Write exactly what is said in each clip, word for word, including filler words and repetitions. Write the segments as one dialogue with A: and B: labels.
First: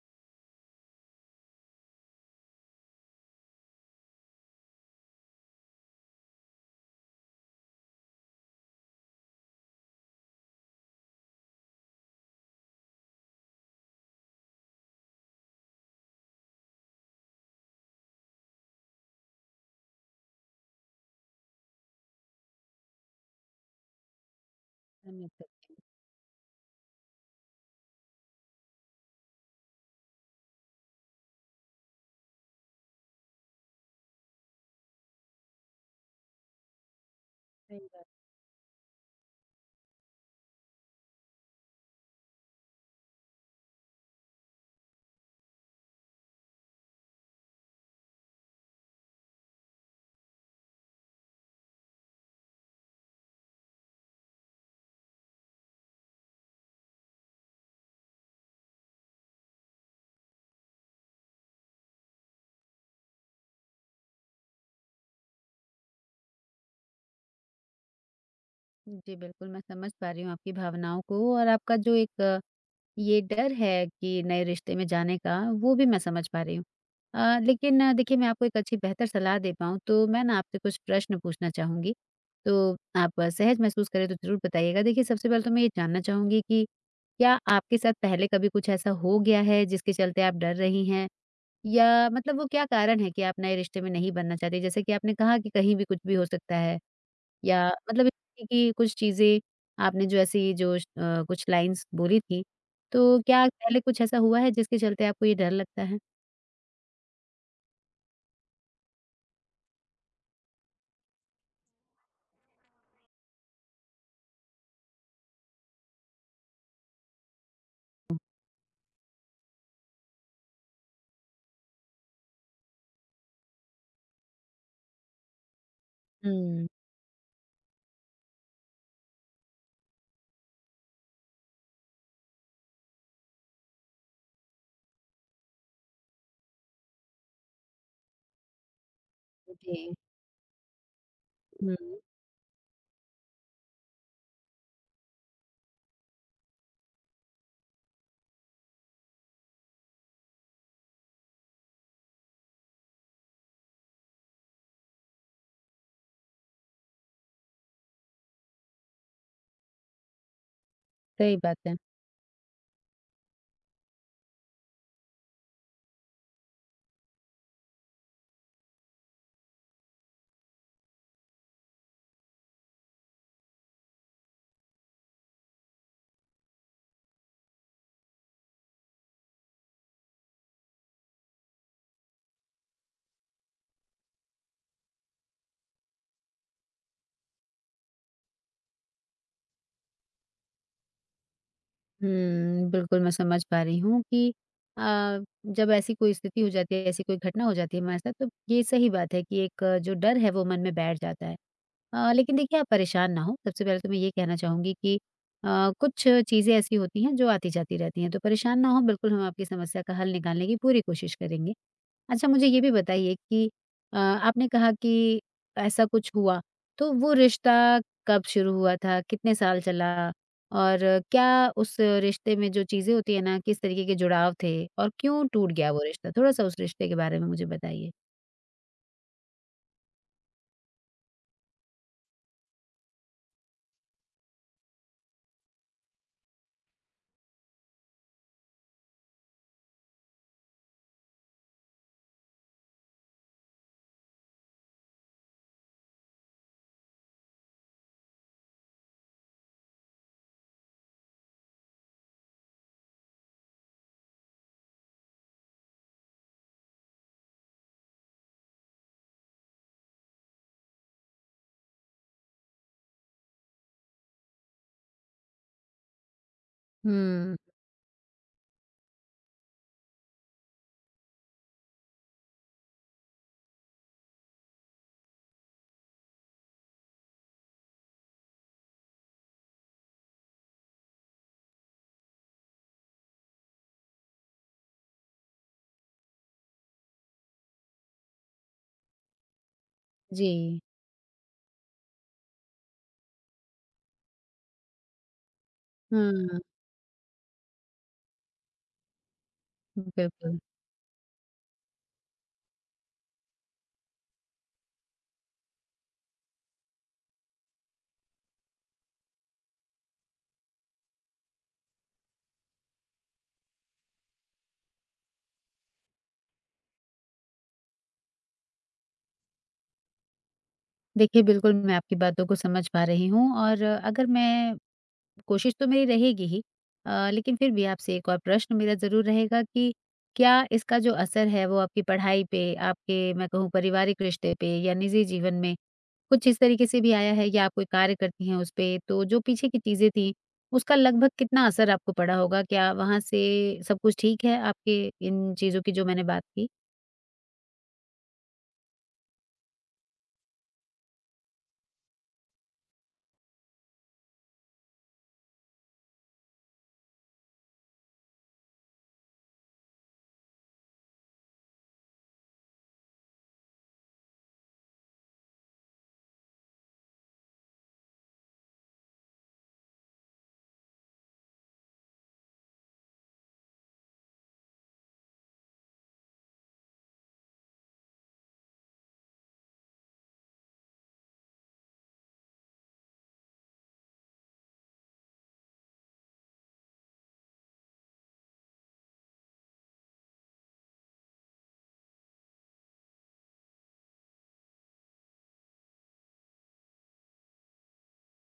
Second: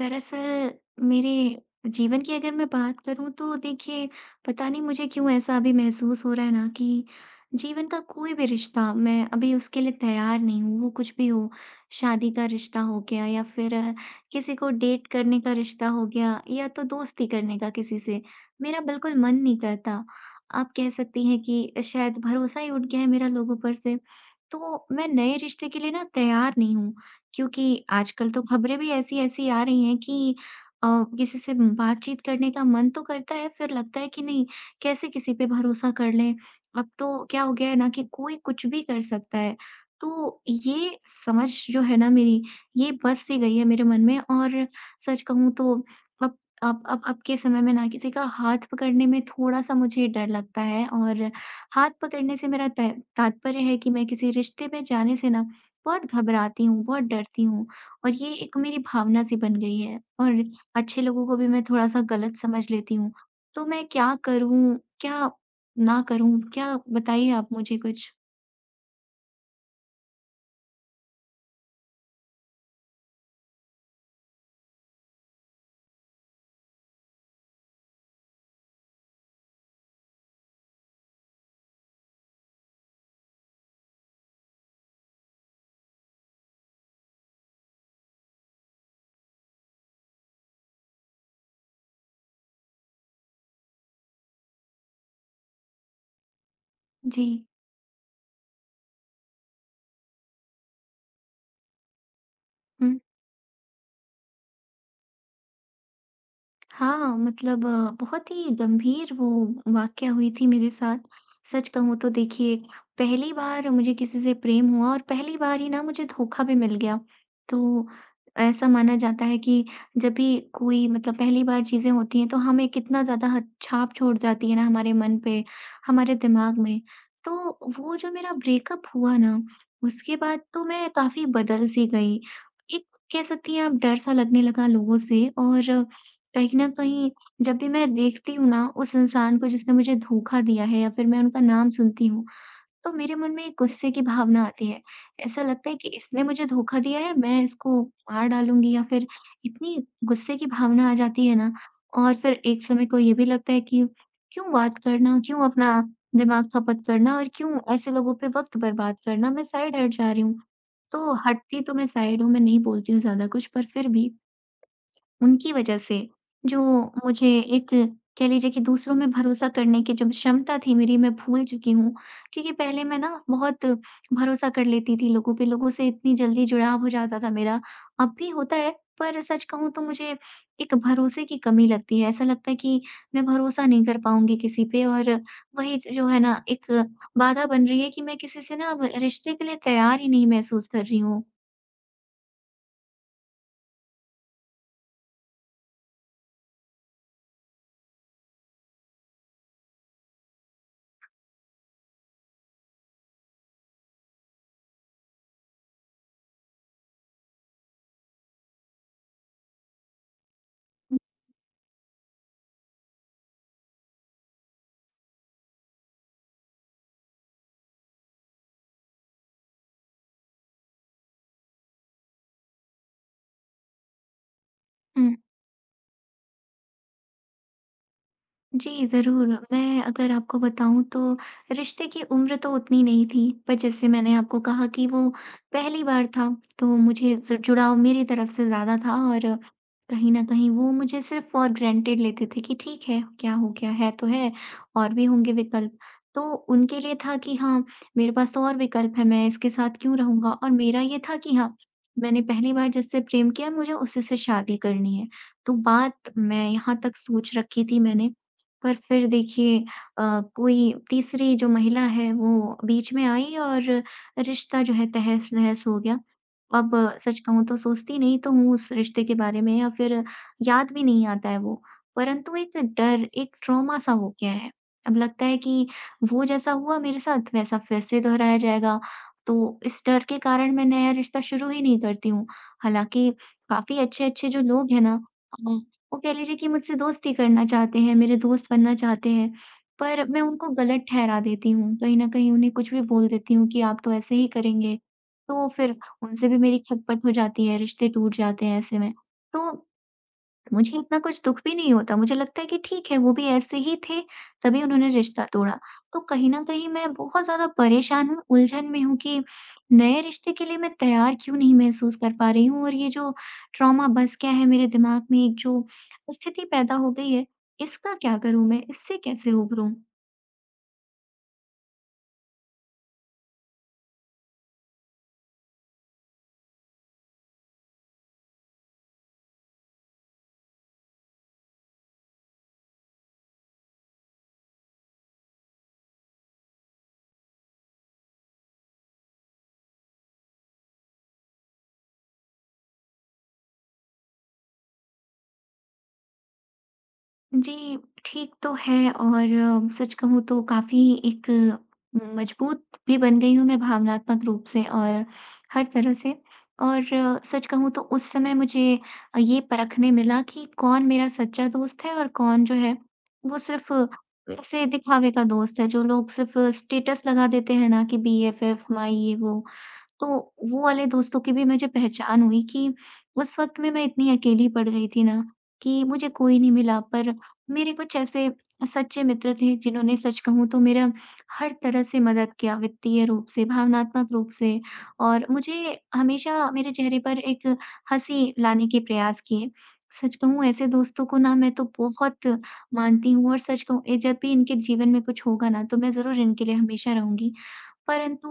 A: दरअसल मेरे जीवन की अगर मैं बात करूं तो देखिए, पता नहीं मुझे क्यों ऐसा अभी महसूस हो रहा है ना कि जीवन का कोई भी रिश्ता मैं अभी उसके लिए तैयार नहीं हूँ। वो कुछ भी हो, शादी का रिश्ता हो गया या फिर अ, किसी को डेट करने का रिश्ता हो गया या तो दोस्ती करने का किसी से, मेरा बिल्कुल मन नहीं करता। आप कह सकती हैं कि शायद भरोसा ही उठ गया है मेरा लोगों पर से। तो मैं
B: समझ
A: नए रिश्ते
B: सक
A: के लिए ना तैयार नहीं हूँ, क्योंकि आजकल तो खबरें भी ऐसी-ऐसी आ रही हैं कि अ, किसी से बातचीत करने का मन तो करता है, फिर लगता है कि नहीं, कैसे किसी पे भरोसा कर लें। अब तो क्या हो गया है
B: सही
A: ना कि
B: बात
A: कोई कुछ भी कर सकता है। तो ये समझ जो है ना मेरी, ये बस सी गई है मेरे मन में। और सच कहूँ तो अब अब अब अब के समय में ना किसी का हाथ पकड़ने में थोड़ा-सा मुझे डर लगता है। और हाथ पकड़ने से मेरा त तात्पर्य है कि मैं किसी रिश्ते में जाने से ना बहुत घबराती हूँ, बहुत डरती हूँ। और ये एक मेरी भावना सी बन गई है और अच्छे लोगों को भी मैं थोड़ा-सा गलत समझ लेती हूँ। तो मैं क्या करूँ? क्या ना करूँ? क्या बताइए आप मुझे कुछ?
B: है। जी, बिल्कुल मैं समझ पा रही हूँ आपकी भावनाओं को और आपका जो एक अ, ये डर है कि नए रिश्ते में जाने का, वो भी मैं समझ पा रही हूँ। अ, लेकिन अ, देखिए मैं आपको एक अच्छी बेहतर सलाह दे पाऊँ तो मैं ना आपसे कुछ प्रश्न पूछना चाहूँगी, तो आप अ, सहज महसूस करें तो ज़रूर बताइएगा। देखिए सबसे पहले तो मैं ये जानना चाहूँगी कि क्या आपके साथ पहले कभी कुछ ऐसा हो गया है जिसके चलते आप डर रही हैं? या मतलब वो क्या कारण है कि आप नए रिश्ते में नहीं बनना चाहती? जैसे कि आपने कहा कि कहीं भी कुछ भी हो सकता है
A: जी।
B: या मतलब इस तरीके की कुछ चीज़ें आपने जो ऐसी जो श अ, कुछ लाइन्स बोली थी,
A: हुँ।
B: तो क्या पहले कुछ ऐसा हुआ है जिसके चलते आपको ये डर लगता है?
A: हाँ, मतलब अ, बहुत ही गंभीर वो वाकया हुई थी मेरे साथ। सच कहूँ तो देखिए, पहली बार मुझे किसी से प्रेम हुआ और पहली बार ही ना मुझे धोखा भी मिल गया। तो ऐसा माना जाता है कि जब भी कोई, मतलब पहली बार चीज़ें होती हैं तो हमें कितना ज़्यादा हद छाप छोड़ जाती है ना हमारे मन पे, हमारे दिमाग
B: हुँ।
A: में। तो वो जो मेरा ब्रेकअप हुआ ना, उसके बाद तो मैं काफ़ी बदल सी गई। एक, कह सकती हैं आप, डर सा लगने लगा लोगों से। और कहीं न कहीं जब भी मैं देखती हूँ ना उस इंसान को जिसने
B: जी।
A: मुझे धोखा दिया है या फिर मैं उनका नाम
B: हुँ,
A: सुनती हूँ, तो मेरे मन में एक गुस्से की भावना आती है। ऐसा लगता है कि इसने मुझे धोखा दिया है, मैं इसको मार डालूँगी, या फिर इतनी गुस्से की भावना आ जाती है ना। और फिर एक समय को ये भी लगता है कि क्यों बात करना, क्यों अपना दिमाग खपत करना और क्यों ऐसे लोगों पे वक़्त बर्बाद करना, मैं साइड हट जा रही हूँ। तो
B: सही बात
A: हटती तो
B: है।
A: मैं साइड हूँ, मैं नहीं बोलती हूँ ज़्यादा कुछ, पर फिर भी उनकी वजह से जो मुझे एक, कह लीजिए कि दूसरों में भरोसा करने की जो क्षमता थी मेरी, मैं भूल चुकी हूँ। क्योंकि पहले मैं ना बहुत भरोसा कर लेती थी लोगों पे, लोगों से इतनी जल्दी जुड़ाव हो जाता था मेरा। अब भी होता है, पर सच कहूँ तो मुझे एक भरोसे की कमी लगती है। ऐसा लगता है कि मैं भरोसा नहीं कर पाऊँगी किसी पे। और वही जो है ना, एक बाधा बन रही है कि मैं किसी से ना अब रिश्ते के लिए तैयार ही नहीं महसूस कर रही हूँ।
B: हुँ, बिल्कुल मैं समझ पा रही हूँ कि अ, जब ऐसी कोई स्थिति हो जाती है, ऐसी कोई घटना हो जाती है हमारे साथ, तो ये सही बात है कि एक अ, जो डर है वो मन में बैठ जाता है। अ, लेकिन देखिए आप परेशान ना हों, सबसे पहले तो मैं ये कहना चाहूँगी कि अ, कुछ चीज़ें ऐसी होती हैं जो आती-जाती रहती हैं, तो परेशान ना हों, बिल्कुल हम आपकी समस्या का हल निकालने की पूरी कोशिश करेंगे। अच्छा मुझे ये भी बताइए कि अ, आपने कहा कि ऐसा कुछ हुआ, तो वो रिश्ता कब शुरू हुआ था? कितने साल चला? और क्या उस रिश्ते में जो चीज़ें होती है ना, किस तरीके के जुड़ाव थे और
A: हुँ।
B: क्यों टूट गया वो रिश्ता? थोड़ा-सा उस रिश्ते के बारे में मुझे बताइए।
A: जी, ज़रूर। मैं अगर आपको बताऊँ तो रिश्ते की उम्र तो उतनी नहीं थी, पर जैसे मैंने आपको कहा कि वो पहली बार था, तो मुझे ज जुड़ाव मेरी तरफ से ज़्यादा था। और कहीं न कहीं वो मुझे सिर्फ़ फ़ॉर ग्रांटेड लेते थे कि ठीक है, क्या हो गया? है तो है, और भी होंगे विकल्प। तो उनके लिए था कि हाँ, मेरे पास तो और विकल्प हैं, मैं इसके साथ क्यों रहूँगा? और मेरा ये था कि हाँ, मैंने पहली बार जिससे प्रेम किया, मुझे उसी से शादी करनी है। तो बात मैं यहाँ तक सोच रखी थी मैंने। पर फिर देखिए, अ, कोई तीसरी जो महिला है वो बीच में आई और रिश्ता जो है तहस-नहस हो गया। अब अ, सच
B: हुँ।
A: कहूँ तो सोचती नहीं तो हूँ उस रिश्ते के बारे में या फिर याद भी नहीं आता है वो। परंतु एक डर, एक ट्रॉमा सा हो गया है। अब लगता है कि वो जैसा हुआ मेरे साथ, वैसा फिर से दोहराया जाएगा। तो इस डर के कारण मैं नया रिश्ता शुरू ही नहीं करती हूँ। हालाँकि काफ़ी अच्छे-अच्छे जो लोग हैं ना, अ, वो कह लीजिए कि मुझसे दोस्ती करना चाहते हैं, मेरे दोस्त बनना चाहते हैं, पर मैं उनको
B: जी।
A: गलत ठहरा देती हूँ। कहीं न कहीं उन्हें कुछ भी बोल देती हूँ कि आप तो ऐसे ही करेंगे, तो फिर उनसे भी
B: हाँ,
A: मेरी खटपट हो जाती है, रिश्ते टूट जाते हैं ऐसे में। तो
B: बिल्कुल।
A: मुझे इतना कुछ दुःख भी नहीं होता, मुझे लगता है कि ठीक है, वो भी ऐसे ही थे, तभी उन्होंने रिश्ता तोड़ा। तो कहीं न कहीं मैं बहुत ज़्यादा परेशान हूँ, उलझन में हूँ कि नए रिश्ते के लिए मैं तैयार क्यों नहीं महसूस कर पा रही हूँ। और ये जो ट्रॉमा बस गया है मेरे दिमाग में, एक जो स्थिति पैदा हो गई है, इसका क्या करूँ मैं? इससे कैसे उभरूँ?
B: देखिए, बिल्कुल मैं आपकी बातों को समझ पा रही हूँ और अगर मैं कोशिश तो मेरी रहेगी ही अ, लेकिन फिर भी आपसे एक और प्रश्न मेरा ज़रूर रहेगा कि क्या इसका जो असर है वो आपकी पढ़ाई पे, आपके मैं कहूँ पारिवारिक रिश्ते पे या निजी जीवन में कुछ इस तरीके से भी आया है या आप कोई कार्य करती हैं उसपे, तो जो पीछे की चीज़ें थीं, उसका लगभग कितना असर आपको पड़ा होगा? क्या वहाँ से सब कुछ ठीक है आपके इन चीज़ों की जो मैंने बात की?
A: जी, ठीक तो है। और अ, सच कहूँ तो काफ़ी एक अ, मजबूत भी बन गई हूँ मैं, भावनात्मक रूप से और हर तरह से। और अ, सच कहूँ तो उस समय मुझे अ, ये परखने मिला कि कौन मेरा सच्चा दोस्त है और कौन जो है वो सिर्फ़ ऐसे दिखावे का दोस्त है, जो लोग सिर्फ़ स्टेटस लगा देते हैं ना कि बीएफएफ, माई ये वो। तो वो वाले दोस्तों की भी मुझे पहचान हुई कि उस वक़्त में मैं इतनी अकेली पड़ गई थी ना कि मुझे कोई नहीं मिला। पर मेरे कुछ ऐसे सच्चे मित्र थे जिन्होंने, सच कहूँ तो, मेरा हर तरह से मदद किया, वित्तीय रूप से, भावनात्मक रूप से, और मुझे हमेशा मेरे चेहरे पर एक हँसी लाने के प्रयास किए। सच कहूँ, ऐसे दोस्तों को ना मैं तो बहुत मानती हूँ और सच कहूँ ए, जब भी इनके जीवन में कुछ होगा ना, तो मैं ज़रूर इनके लिए हमेशा रहूँगी। परंतु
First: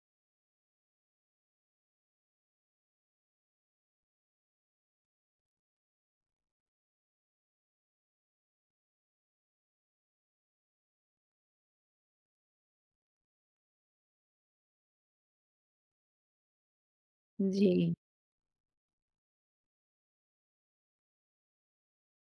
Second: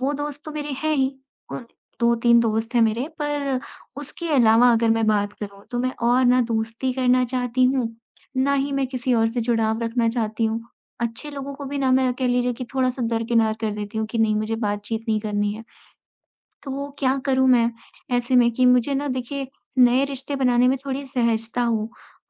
A: वो दोस्त तो मेरे हैं ही, उन दो तीन दोस्त हैं मेरे, पर उसके अलावा अगर मैं बात करूँ तो मैं और ना दोस्ती करना चाहती हूँ, ना ही मैं किसी और से जुड़ाव रखना चाहती हूँ। अच्छे लोगों को भी ना मैं, कह लीजिए कि, थोड़ा-सा दरकिनार कर देती हूँ कि नहीं, मुझे बातचीत नहीं करनी है। तो क्या करूँ मैं
B: जी।
A: ऐसे में कि मुझे ना देखिए नए रिश्ते बनाने में थोड़ी सहजता हो,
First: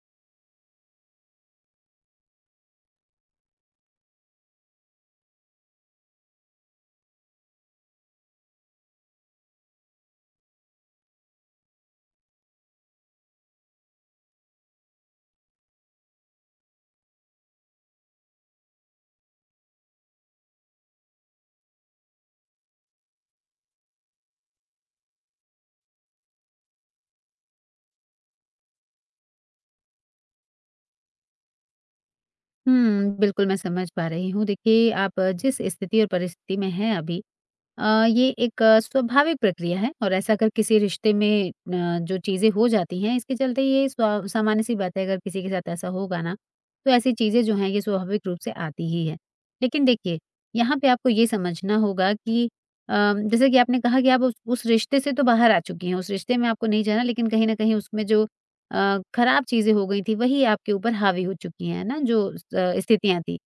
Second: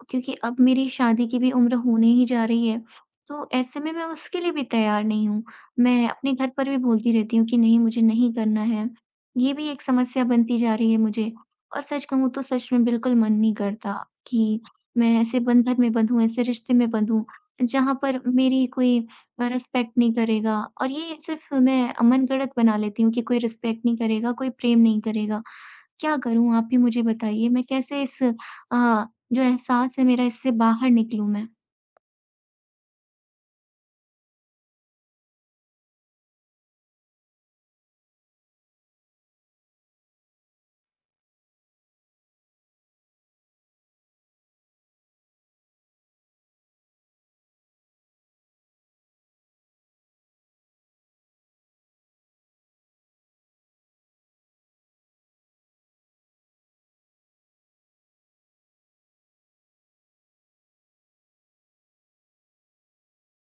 A: क्योंकि अब मेरी शादी की भी उम्र होने ही जा रही है। तो ऐसे में मैं उसके लिए भी तैयार नहीं हूँ। मैं अपने घर पर भी बोलती रहती हूँ कि नहीं मुझे नहीं करना है। ये भी एक समस्या बनती जा रही है मुझे। और सच कहूँ तो सच में बिल्कुल मन नहीं करता कि मैं ऐसे बंधन में बंधूँ, ऐसे रिश्ते में बंधूँ जहाँ पर मेरी कोई रिस्पेक्ट नहीं करेगा। और ये सिर्फ मैं मनगढ़ंत बना लेती हूँ कि कोई रिस्पेक्ट नहीं करेगा, कोई प्रेम नहीं करेगा। क्या करूँ, आप ही मुझे बताइए? मैं कैसे इस अ, जो एहसास है मेरा, इससे बाहर निकलूँ मैं?
B: हुँ, बिल्कुल मैं समझ पा रही हूँ। देखिए, आप जिस स्थिति और परिस्थिति में हैं अभी, अ, ये एक अ, स्वाभाविक प्रक्रिया है और ऐसा अगर किसी रिश्ते में अ, जो चीज़ें हो जाती हैं इसके चलते ये स्वा सामान्य सी बात है अगर किसी के साथ ऐसा होगा ना, तो ऐसी चीज़ें जो हैं ये स्वाभाविक रूप से आती ही हैं। लेकिन देखिए, यहाँ पे आपको ये समझना होगा कि अ, जैसे कि आपने कहा कि आप उस उस रिश्ते से तो बाहर आ चुकी हैं, उस रिश्ते में आपको नहीं जाना लेकिन कहीं न कहीं उसमें जो अ, खराब चीज़ें हो गई थी वही आपके ऊपर हावी हो चुकी हैं, है ना? जो स स्थितियाँ थी।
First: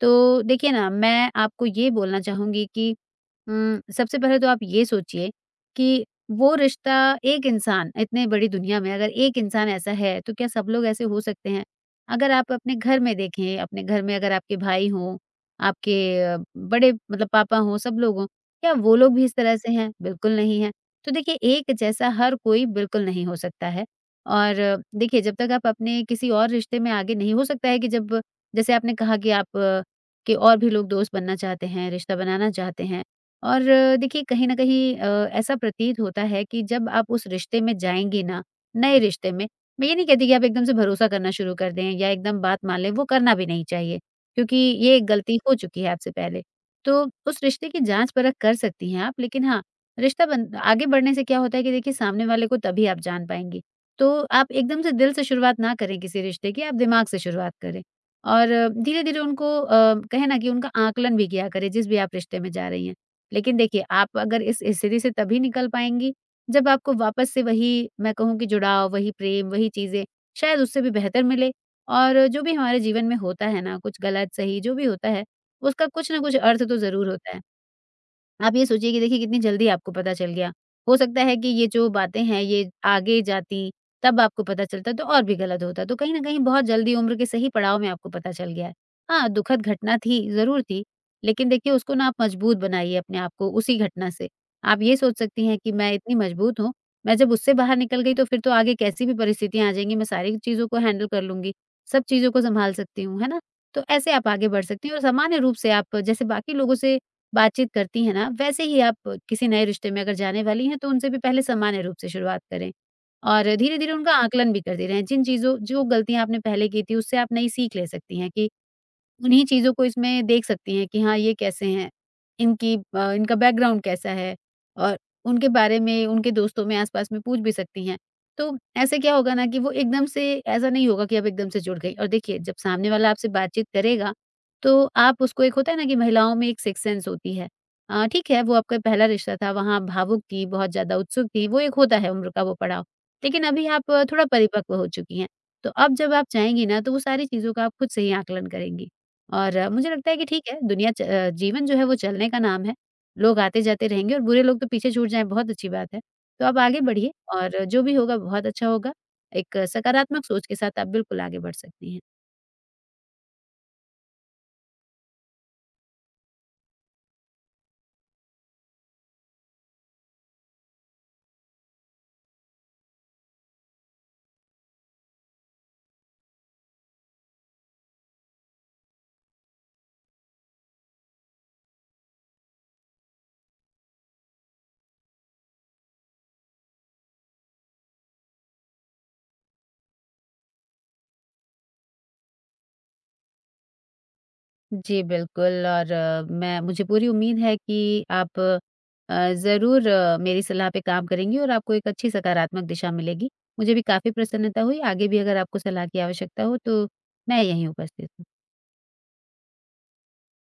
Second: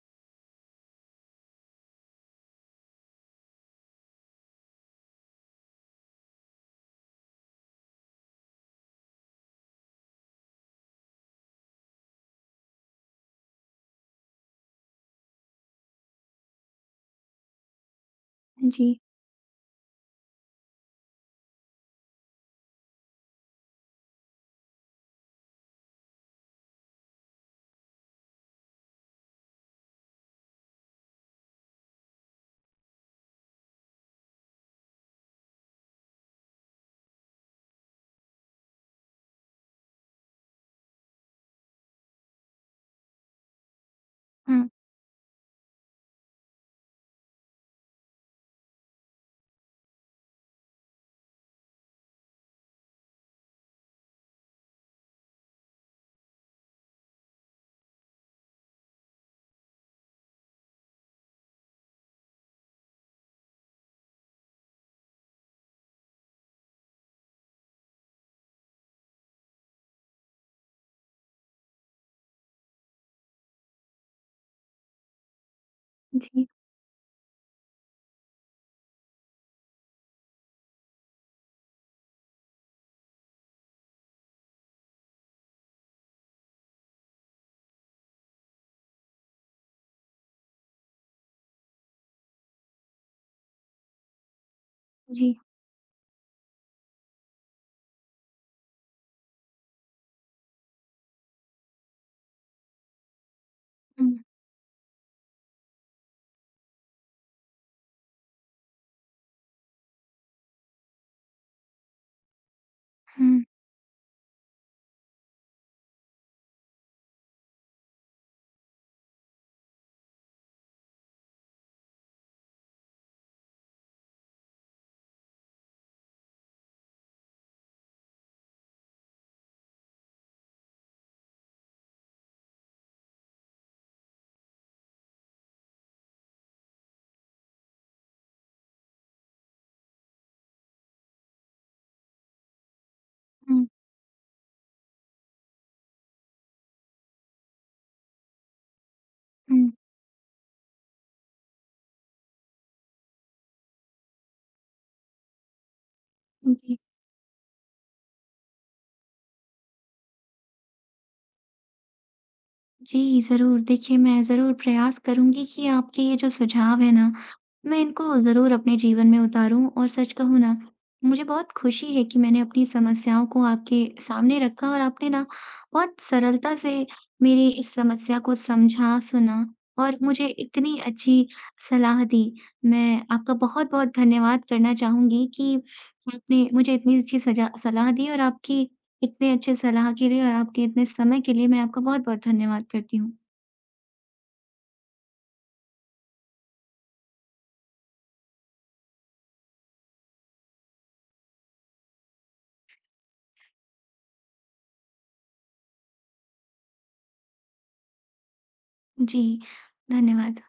B: तो देखिए ना, मैं आपको ये बोलना चाहूँगी कि उम, सबसे पहले तो आप ये सोचिए कि वो रिश्ता एक इंसान इतने बड़ी दुनिया में अगर एक इंसान ऐसा है, तो क्या सब लोग ऐसे हो सकते हैं? अगर आप अपने घर में देखें, अपने घर में अगर आपके भाई हों, आपके अ, बड़े मतलब पापा हों, सब लोग हों, क्या
A: जी।
B: वो लोग भी इस तरह से हैं? बिल्कुल नहीं हैं। तो देखिए एक जैसा हर कोई बिल्कुल नहीं हो सकता है और अ, देखिए जब तक आप अपने किसी और रिश्ते में आगे नहीं हो सकता है कि जब जैसे आपने कहा कि आप कि और भी लोग दोस्त बनना चाहते हैं, रिश्ता बनाना चाहते हैं। और अ, देखिए कहीं न कहीं अ, ऐसा प्रतीत होता है कि जब आप उस रिश्ते में जाएँगे ना, नए रिश्ते में, मैं ये नहीं कहती कि आप एकदम से भरोसा करना शुरू कर दें या एकदम बात मान लें, वो करना भी नहीं चाहिए, क्योंकि
A: हाँ।
B: ये एक गलती हो चुकी है आपसे पहले। तो उस रिश्ते की जाँच-परख कर सकती हैं आप, लेकिन हाँ, रिश्ता बन आगे बढ़ने से क्या होता है कि देखिए सामने वाले को तभी आप जान पाएँगी। तो आप एकदम से दिल से शुरुआत ना करें किसी रिश्ते की, आप दिमाग से शुरुआत करें। और धीरे-धीरे उनको अ, कहें ना कि उनका आकलन भी किया करें जिस भी आप रिश्ते में जा रही हैं। लेकिन देखिए आप अगर इस स्थिति से तभी निकल पाएँगी जब आपको वापस से वही मैं कहूँ कि जुड़ाव, वही प्रेम, वही चीज़ें शायद उससे भी बेहतर मिले और जो भी हमारे जीवन में होता है ना कुछ गलत सही जो भी होता है उसका कुछ न कुछ
A: जी,
B: अर्थ तो ज़रूर होता है। आप ये सोचिए कि देखिए कितनी जल्दी आपको पता चल गया। हो सकता है कि ये जो बातें हैं ये आगे जाती, तब आपको पता चलता तो और भी गलत होता। तो कहीं न कहीं बहुत जल्दी उम्र के सही पड़ाव में आपको पता चल गया है। हाँ, दुखद घटना थी, ज़रूर थी, लेकिन देखिए उसको ना आप मजबूत बनाइए अपने आप को उसी घटना से। आप ये सोच
A: जी।
B: सकती हैं कि मैं इतनी मजबूत हूँ, मैं जब उससे बाहर निकल गई तो फिर तो आगे कैसी भी परिस्थितियाँ आ जाएँगी, मैं सारी चीज़ों को हैंडल कर लूँगी, सब चीज़ों को सँभाल सकती हूँ, है ना? तो
A: हुँ,
B: ऐसे आप आगे बढ़ सकती हैं और सामान्य रूप से आप जैसे बाकी लोगों से बातचीत करती हैं ना, वैसे ही आप किसी नए रिश्ते में अगर जाने वाली हैं, तो उनसे भी पहले सामान्य रूप से शुरुआत करें
A: हुँ,
B: और धीरे-धीरे उनका आकलन भी करती रहें। जिन चीज़ों जो गलतियाँ आपने पहले की थी, उससे आप नई सीख ले सकती हैं कि उन्हीं चीज़ों को इसमें देख सकती हैं कि हाँ, ये कैसे हैं, इनकी अ, इनका बैकग्राउंड कैसा है और उनके बारे में उनके दोस्तों में आस-पास में पूछ भी सकती हैं। तो ऐसे क्या होगा ना कि वो एकदम से ऐसा नहीं होगा कि अब एकदम से जुड़ गई और देखिए जब सामने वाला आपसे बातचीत करेगा, तो आप उसको एक होता है ना कि महिलाओं में एक सिक्स्थ सेंस होती है। अ, ठीक है, वो आपका पहला रिश्ता था, वहाँ आप भावुक थी, बहुत ज़्यादा उत्सुक थी, वो एक होता है उम्र का वो पड़ाव। लेकिन
A: हुँ,
B: अभी आप थोड़ा परिपक्व हो चुकी हैं, तो अब जब आप चाहेंगी ना, तो वो सारी चीज़ों का आप खुद से ही आकलन करेंगी। और
A: हुँ,
B: अ, मुझे लगता है कि ठीक है, दुनिया च अ, जीवन जो है वो चलने का नाम है। लोग आते-जाते रहेंगे और बुरे लोग तो पीछे छूट जाएँ, बहुत अच्छी बात है। तो
A: हुँ,
B: आप
A: जी।
B: आगे बढ़िए और जो भी होगा बहुत अच्छा होगा। एक सकारात्मक सोच के साथ आप बिल्कुल आगे बढ़ सकती हैं।
A: जी, ज़रूर। देखिए, मैं ज़रूर प्रयास करूँगी कि आपके ये जो सुझाव हैं ना, मैं इनको ज़रूर अपने जीवन में उतारूँ। और सच कहूँ ना, मुझे बहुत खुशी है कि मैंने अपनी समस्याओं को आपके सामने रखा और आपने ना बहुत सरलता से मेरी इस समस्या को समझा, सुना और मुझे इतनी अच्छी सलाह दी। मैं आपका बहुत-बहुत धन्यवाद करना चाहूँगी कि आपने मुझे इतनी अच्छी सजा सलाह दी। और आपकी इतने अच्छे सलाह के लिए और आपके इतने समय के लिए मैं आपका बहुत-बहुत धन्यवाद करती हूँ।
B: जी, बिल्कुल और अ, मैं मुझे पूरी उम्मीद है कि आप अ, ज़रूर अ, मेरी सलाह पे काम करेंगी और आपको एक अच्छी सकारात्मक दिशा मिलेगी। मुझे भी काफ़ी प्रसन्नता हुई, आगे भी अगर आपको सलाह की आवश्यकता हो तो मैं यहीं उपस्थित हूँ।
A: जी, धन्यवाद।